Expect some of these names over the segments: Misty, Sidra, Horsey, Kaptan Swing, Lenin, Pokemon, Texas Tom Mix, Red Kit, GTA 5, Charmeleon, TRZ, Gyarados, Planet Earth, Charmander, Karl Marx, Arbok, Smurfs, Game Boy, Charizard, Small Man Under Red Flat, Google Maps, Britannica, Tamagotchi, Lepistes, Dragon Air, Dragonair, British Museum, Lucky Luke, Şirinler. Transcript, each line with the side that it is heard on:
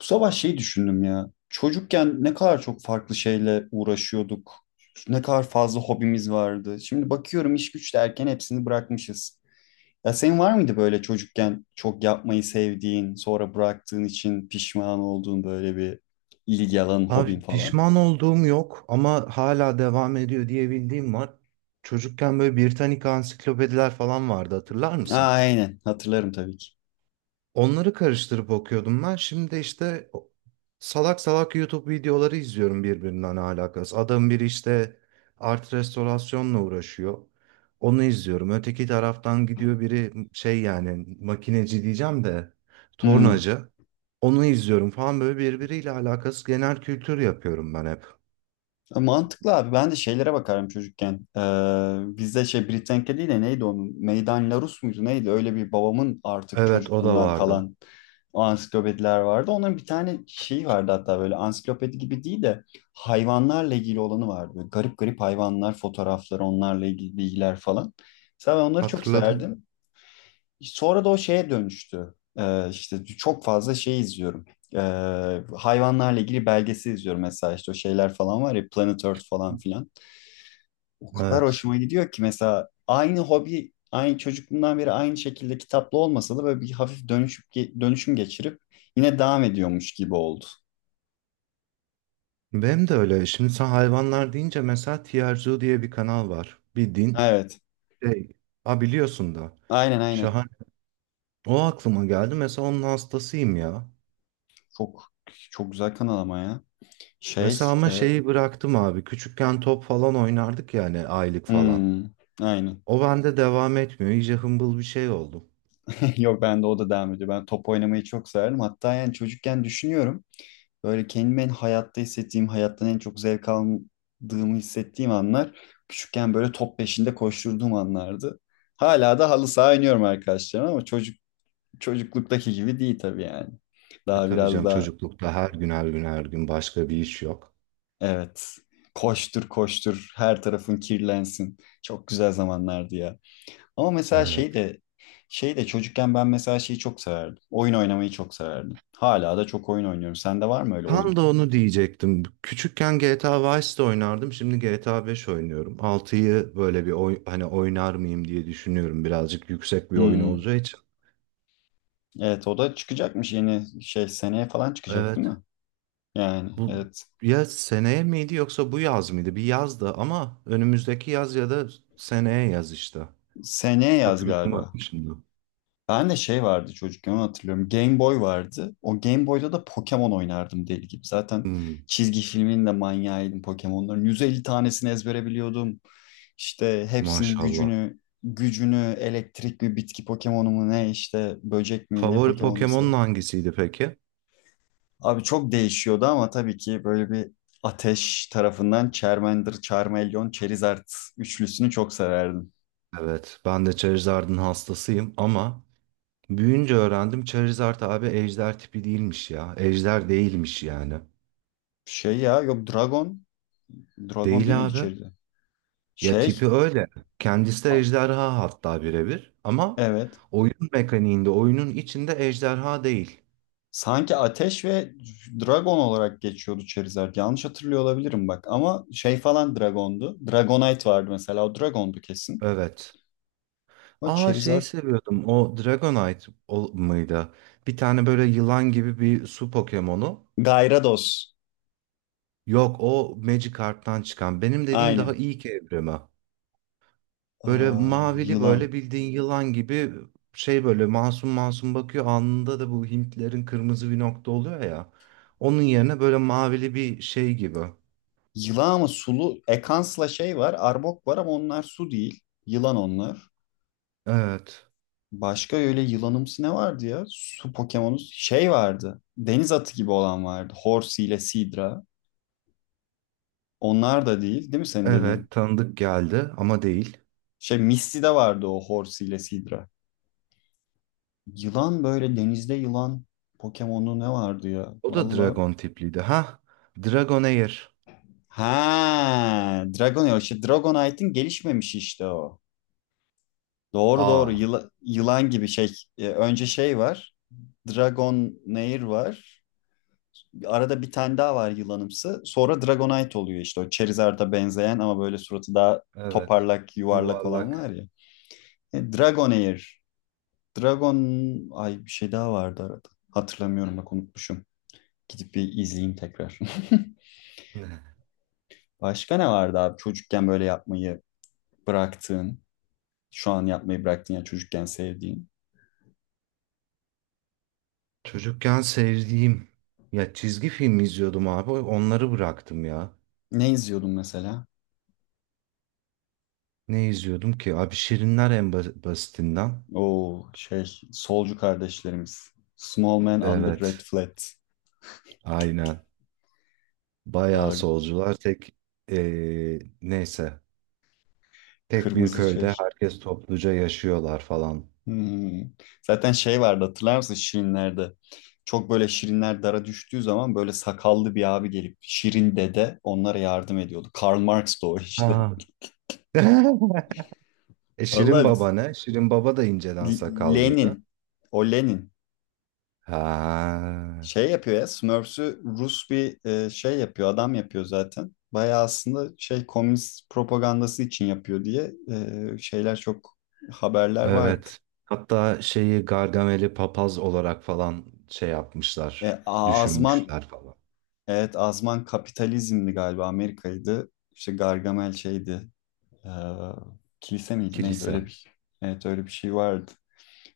left: Bu sabah şey düşündüm ya. Çocukken ne kadar çok farklı şeyle uğraşıyorduk. Ne kadar fazla hobimiz vardı. Şimdi bakıyorum iş güç derken hepsini bırakmışız. Ya senin var mıydı böyle çocukken çok yapmayı sevdiğin, sonra bıraktığın için pişman olduğun böyle bir ilgi alanın, hobin
right: Abi
left: falan?
right: pişman olduğum yok ama hala devam ediyor diye bildiğim var. Çocukken böyle Britannica ansiklopediler falan vardı, hatırlar
left: Aa,
right: mısın?
left: aynen hatırlarım tabii ki.
right: Onları karıştırıp okuyordum ben. Şimdi işte salak salak YouTube videoları izliyorum, birbirinden alakası. Adam biri işte art restorasyonla uğraşıyor. Onu izliyorum. Öteki taraftan gidiyor biri, şey yani makineci diyeceğim de
left: Hmm.
right: tornacı. Onu izliyorum falan, böyle birbiriyle alakası, genel kültür yapıyorum ben hep.
left: Mantıklı abi. Ben de şeylere bakarım çocukken. Bizde şey Britannica değil de neydi onun? Meydan Larus muydu neydi? Öyle bir babamın artık
right: Evet, o da
left: çocukluğundan
right: vardı.
left: kalan o ansiklopediler vardı. Onların bir tane şeyi vardı hatta böyle ansiklopedi gibi değil de hayvanlarla ilgili olanı vardı. Böyle garip garip hayvanlar, fotoğrafları, onlarla ilgili bilgiler falan. Mesela ben onları çok
right: Hatırladım.
left: severdim. Sonra da o şeye dönüştü. İşte çok fazla şey izliyorum. Ee, hayvanlarla ilgili belgesi izliyorum mesela işte o şeyler falan var ya Planet Earth falan filan. O kadar
right: Evet.
left: hoşuma gidiyor ki mesela aynı hobi, aynı çocukluğumdan beri aynı şekilde kitaplı olmasa da böyle bir hafif dönüşüm geçirip yine devam ediyormuş gibi oldu.
right: Benim de öyle. Şimdi sen hayvanlar deyince mesela TRZ diye bir kanal var, bir din
left: Evet.
right: şey. Ha, biliyorsun da.
left: Aynen aynen.
right: Şahane. O aklıma geldi. Mesela onun hastasıyım ya.
left: Çok çok güzel kanal ama ya. Şey,
right: Mesela ama
left: e,
right: şeyi bıraktım abi. Küçükken top falan oynardık yani aylık falan.
left: hmm, aynen.
right: O bende devam etmiyor. İyice hımbıl bir şey oldum.
left: Yok bende o da devam ediyor. Ben top oynamayı çok severdim. Hatta yani çocukken düşünüyorum. Böyle kendimi en hayatta hissettiğim, hayattan en çok zevk aldığımı hissettiğim anlar küçükken böyle top peşinde koşturduğum anlardı. Hala da halı saha oynuyorum arkadaşlarım ama çocukluktaki gibi değil tabii yani.
right: E
left: Daha
right: tabii
left: biraz
right: canım,
left: daha
right: çocuklukta her gün her gün her gün başka bir iş yok.
left: evet, koştur koştur her tarafın kirlensin. Çok güzel zamanlardı ya. Ama mesela
right: Evet.
left: şey de çocukken ben mesela şeyi çok severdim. Oyun oynamayı çok severdim. Hala da çok oyun oynuyorum. Sende var mı öyle
right: Tam
left: oyun?
right: da onu diyecektim. Küçükken GTA Vice'de oynardım. Şimdi GTA 5 oynuyorum. Altıyı böyle bir hani oynar mıyım diye düşünüyorum. Birazcık yüksek bir oyun
left: Hmm.
right: olacağı için.
left: Evet o da çıkacakmış yeni şey seneye falan çıkacak değil
right: Evet.
left: mi? Yani
right: Bu,
left: evet,
right: ya seneye miydi yoksa bu yaz mıydı? Bir yazdı ama önümüzdeki yaz ya da seneye yaz işte.
left: seneye yaz galiba.
right: Hatırlayamadım şimdi.
left: Ben de şey vardı çocukken onu hatırlıyorum. Game Boy vardı. O Game Boy'da da Pokemon oynardım deli gibi. Zaten
right: Hmm,
left: çizgi filmin de manyağıydım Pokemon'ların. 150 tanesini ezbere biliyordum. İşte hepsinin
right: maşallah.
left: gücünü elektrik mi bitki Pokemon'u mu ne işte böcek mi ne
right: Favori Pokemon'un
left: Pokemon'uysa.
right: hangisiydi peki?
left: Abi çok değişiyordu ama tabii ki böyle bir Ateş tarafından Charmander, Charmeleon, Charizard üçlüsünü çok severdim.
right: Evet, ben de Charizard'ın hastasıyım ama büyünce öğrendim, Charizard abi ejder tipi değilmiş ya. Ejder değilmiş yani.
left: Şey ya yok, Dragon. Dragon değil
right: Değil
left: miydi
right: abi.
left: Charizard?
right: Ya
left: Şey
right: tipi öyle. Kendisi de
left: a-
right: ejderha, hatta birebir. Ama
left: evet.
right: oyun mekaniğinde, oyunun içinde ejderha değil.
left: Sanki Ateş ve Dragon olarak geçiyordu Charizard. Yanlış hatırlıyor olabilirim bak. Ama şey falan Dragon'du. Dragonite vardı mesela. O Dragon'du kesin.
right: Evet.
left: O
right: Aa, şeyi
left: Charizard.
right: seviyordum. O Dragonite mıydı? Bir tane böyle yılan gibi bir su Pokemon'u.
left: Gyarados.
right: Yok, o Magikarp'tan çıkan. Benim dediğim daha
left: Aynen.
right: ilk evrimi. Böyle
left: Aa,
right: mavili,
left: yılan.
right: böyle bildiğin yılan gibi şey, böyle masum masum bakıyor. Alnında da bu Hintlerin kırmızı bir nokta oluyor ya. Onun yerine böyle mavili bir şey gibi.
left: Yılan ama sulu, Ekans'la şey var. Arbok var ama onlar su değil. Yılan onlar.
right: Evet.
left: Başka öyle yılanımsı ne vardı ya? Su Pokemon'u şey vardı. Deniz atı gibi olan vardı. Horsey ile Sidra. Onlar da değil, değil mi senin dediğin?
right: Evet, tanıdık geldi ama değil.
left: Şey Misty'de vardı o Horsey ile Sidra. Yılan böyle denizde yılan Pokemon'u ne vardı ya?
right: O da
left: Valla.
right: dragon tipliydi. Ha? Dragon Air.
left: Ha, Dragonair. İşte Dragonite'in gelişmemişi işte o. Doğru doğru.
right: Aa.
left: Yılan gibi şey. Önce şey var. Dragonair var. Arada bir tane daha var yılanımsı. Sonra Dragonite oluyor işte o Charizard'a benzeyen ama böyle suratı daha
right: Evet.
left: toparlak, yuvarlak olan var
right: Yuvarlak.
left: ya. Dragonair. Dragon ay, bir şey daha vardı arada. Hatırlamıyorum bak, unutmuşum. Gidip bir izleyeyim tekrar. Başka ne vardı abi çocukken böyle yapmayı bıraktığın, şu an yapmayı bıraktığın ya çocukken sevdiğin?
right: Çocukken sevdiğim. Ya, çizgi film izliyordum abi. Onları bıraktım ya.
left: Ne izliyordun mesela?
right: Ne izliyordum ki? Abi, Şirinler en basitinden.
left: O şey, solcu kardeşlerimiz. Small Man Under Red
right: Evet.
left: Flat.
right: Aynen. Bayağı
left: Aa,
right: solcular, tek neyse, tek bir
left: kırmızı
right: köyde
left: şey.
right: herkes topluca yaşıyorlar falan.
left: Hmm. Zaten şey vardı hatırlar mısın Şirinler'de? Çok böyle Şirinler dara düştüğü zaman böyle sakallı bir abi gelip Şirin dede onlara yardım ediyordu. Karl Marx da o işte.
right: Ha. E, Şirin
left: Vallahi
right: Baba ne? Şirin Baba da inceden sakallıydı.
left: Lenin. O Lenin.
right: Ha,
left: Şey yapıyor ya Smurfs'ü Rus bir şey yapıyor adam yapıyor zaten. Bayağı aslında şey, komünist propagandası için yapıyor diye şeyler, çok haberler vardı.
right: evet. Hatta şeyi, Gargamel'i papaz olarak falan şey yapmışlar,
left: Azman,
right: düşünmüşler falan.
left: evet Azman kapitalizmdi galiba, Amerika'ydı. İşte Gargamel şeydi, e, kilise miydi neydi,
right: Kilise.
left: öyle bir evet, öyle bir şey vardı.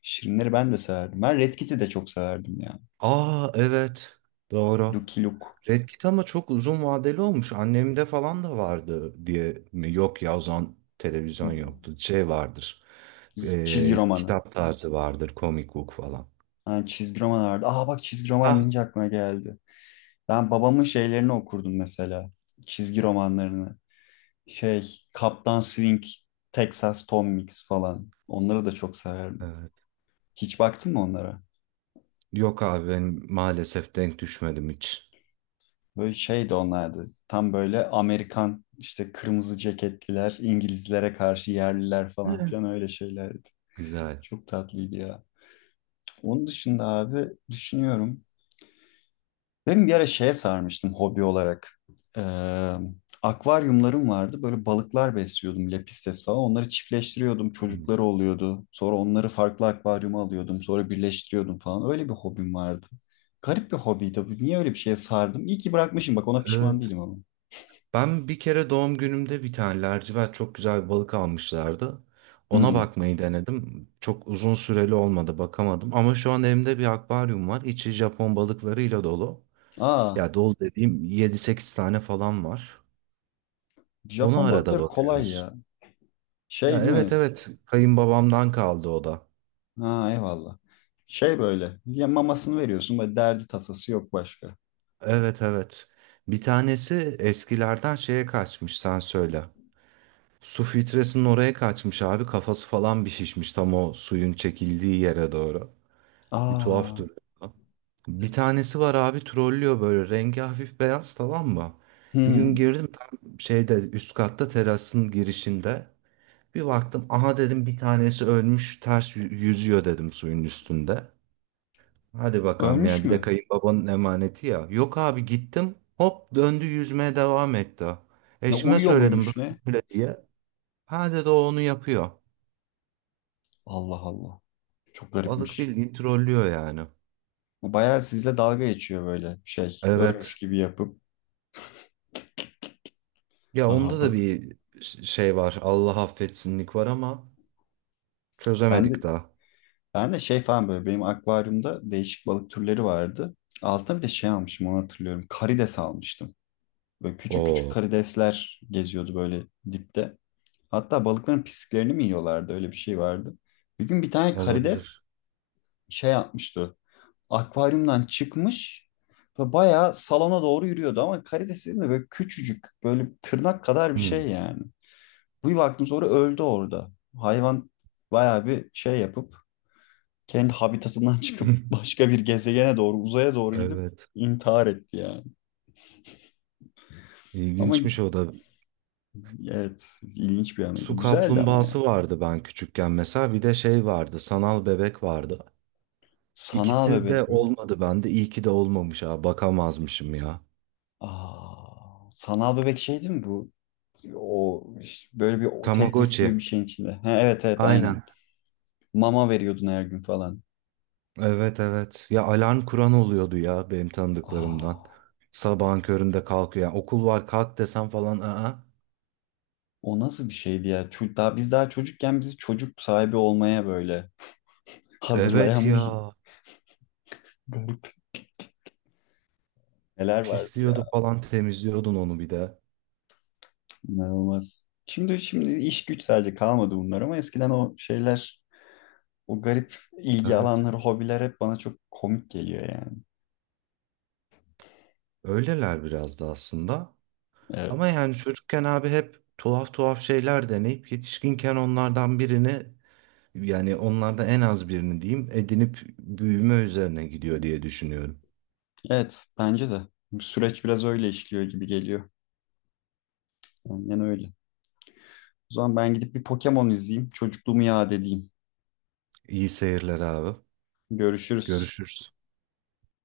left: Şirinleri ben de severdim. Ben Red Kit'i de çok severdim ya.
right: Aa, evet, doğru.
left: Lucky Luke
right: Red Kit ama çok uzun vadeli olmuş. Annemde falan da vardı diye mi? Yok ya, o zaman televizyon yoktu. Şey vardır.
left: çizgi romanı.
right: Kitap tarzı vardır. Comic book falan.
left: Ha, çizgi roman vardı. Aa bak, çizgi roman
right: Ha,
left: deyince aklıma geldi. Ben babamın şeylerini okurdum mesela. Çizgi romanlarını. Şey, Kaptan Swing, Texas Tom Mix falan. Onları da çok severdim.
right: evet.
left: Hiç baktın mı onlara?
right: Yok abi, ben maalesef denk düşmedim hiç.
left: Böyle şeydi onlardı. Tam böyle Amerikan işte kırmızı ceketliler, İngilizlere karşı yerliler falan
right: Hı.
left: filan, öyle şeylerdi.
right: Güzel.
left: Çok tatlıydı ya. Onun dışında abi düşünüyorum. Ben bir ara şeye sarmıştım hobi olarak. Ee, akvaryumlarım vardı. Böyle balıklar besliyordum. Lepistes falan. Onları çiftleştiriyordum.
right: Hı.
left: Çocukları oluyordu. Sonra onları farklı akvaryuma alıyordum. Sonra birleştiriyordum falan. Öyle bir hobim vardı. Garip bir hobiydi bu. Niye öyle bir şeye sardım? İyi ki bırakmışım. Bak ona pişman
right: Evet.
left: değilim ama.
right: Ben bir kere doğum günümde bir tane lacivert çok güzel bir balık almışlardı. Ona
left: Hmm.
right: bakmayı denedim. Çok uzun süreli olmadı, bakamadım. Ama şu an evimde bir akvaryum var. İçi Japon balıklarıyla dolu.
left: Aa,
right: Ya, dolu dediğim yedi sekiz tane falan var. Ona
left: Japon
right: arada
left: balıkları kolay
right: bakıyoruz.
left: ya. Şey
right: Ya
left: değil mi?
right: evet, evet, kayınbabamdan kaldı o da.
left: Ha eyvallah. Şey böyle. Ya mamasını veriyorsun. Böyle derdi tasası yok başka.
right: Evet, evet. Bir tanesi eskilerden şeye kaçmış sen söyle. Su filtresinin oraya kaçmış abi, kafası falan bir şişmiş tam o suyun çekildiği yere doğru. Bir tuhaf
left: Aa.
right: duruyor. Bir tanesi var abi, trollüyor, böyle rengi hafif beyaz, tamam mı? Bir gün
left: Hmm.
right: girdim tam şeyde, üst katta terasın girişinde. Bir baktım, aha dedim bir tanesi ölmüş, ters yüzüyor dedim suyun üstünde. Hadi bakalım
left: Ölmüş
right: yani, bir de
left: mü?
right: kayınbabanın emaneti ya. Yok abi, gittim hop döndü, yüzmeye devam etti.
left: Ne,
right: Eşime
left: uyuyor
right: söyledim
left: muymuş
right: böyle
left: ne?
right: böyle diye. Ha dedi, o onu yapıyor.
left: Allah Allah. Çok
right: Balık
left: garipmiş.
right: bildiğin trollüyor yani.
left: Bu bayağı sizle dalga geçiyor böyle şey. Ölmüş
right: Evet.
left: gibi yapıp.
right: Ya
left: Aa,
right: onda da
left: balık.
right: bir şey var. Allah affetsinlik var ama
left: Ben de,
right: çözemedik daha.
left: ben de şey falan böyle benim akvaryumda değişik balık türleri vardı. Altına bir de şey almışım onu hatırlıyorum. Karides almıştım. Böyle küçük küçük
right: Oo.
left: karidesler geziyordu böyle dipte. Hatta balıkların pisliklerini mi yiyorlardı, öyle bir şey vardı. Bir gün bir tane
right: Olabilir.
left: karides şey yapmıştı. Akvaryumdan çıkmış ve bayağı salona doğru yürüyordu ama karides değil mi? Böyle küçücük, böyle tırnak kadar bir
right: Hmm.
left: şey yani. Bir baktım sonra öldü orada. Hayvan bayağı bir şey yapıp kendi habitatından çıkıp başka bir gezegene doğru, uzaya doğru gidip
right: Evet.
left: intihar etti yani. Ama
right: İlginçmiş o da.
left: evet, ilginç bir anıydı.
right: Su
left: Güzeldi ama ya.
right: kaplumbağası vardı ben küçükken mesela. Bir de şey vardı, sanal bebek vardı.
left: Sanal
right: İkisi de
left: bebek mi?
right: olmadı bende. İyi ki de olmamış ha. Bakamazmışım ya.
left: Aa, sanal bebek şey değil mi bu? O böyle bir, o Tetris
right: Tamagotchi.
left: gibi bir şeyin içinde. Ha, evet evet aynen.
right: Aynen.
left: Mama veriyordun her gün falan.
right: Evet, evet. Ya alarm kuran oluyordu ya benim tanıdıklarımdan.
left: Aa,
right: Sabahın köründe kalkıyor. Yani okul var kalk desem falan. Aa.
left: o nasıl bir şeydi ya? Daha, biz daha çocukken bizi çocuk sahibi olmaya böyle
right: Evet
left: hazırlayan bir
right: ya.
left: garip, neler vardı
right: Pisliyordu
left: ya.
right: falan, temizliyordun onu bir de.
left: İnanılmaz. Şimdi iş güç sadece kalmadı bunlar ama eskiden o şeyler, o garip ilgi
right: Evet.
left: alanları, hobiler hep bana çok komik geliyor yani.
right: Öyleler biraz da aslında. Ama
left: Evet.
right: yani çocukken abi hep tuhaf tuhaf şeyler deneyip, yetişkinken onlardan birini, yani onlardan en az birini diyeyim, edinip büyüme üzerine gidiyor diye düşünüyorum.
left: Evet, bence de. Bu süreç biraz öyle işliyor gibi geliyor. Aynen öyle. O zaman ben gidip bir Pokemon izleyeyim. Çocukluğumu yad edeyim.
right: İyi seyirler abi.
left: Görüşürüz.
right: Görüşürüz.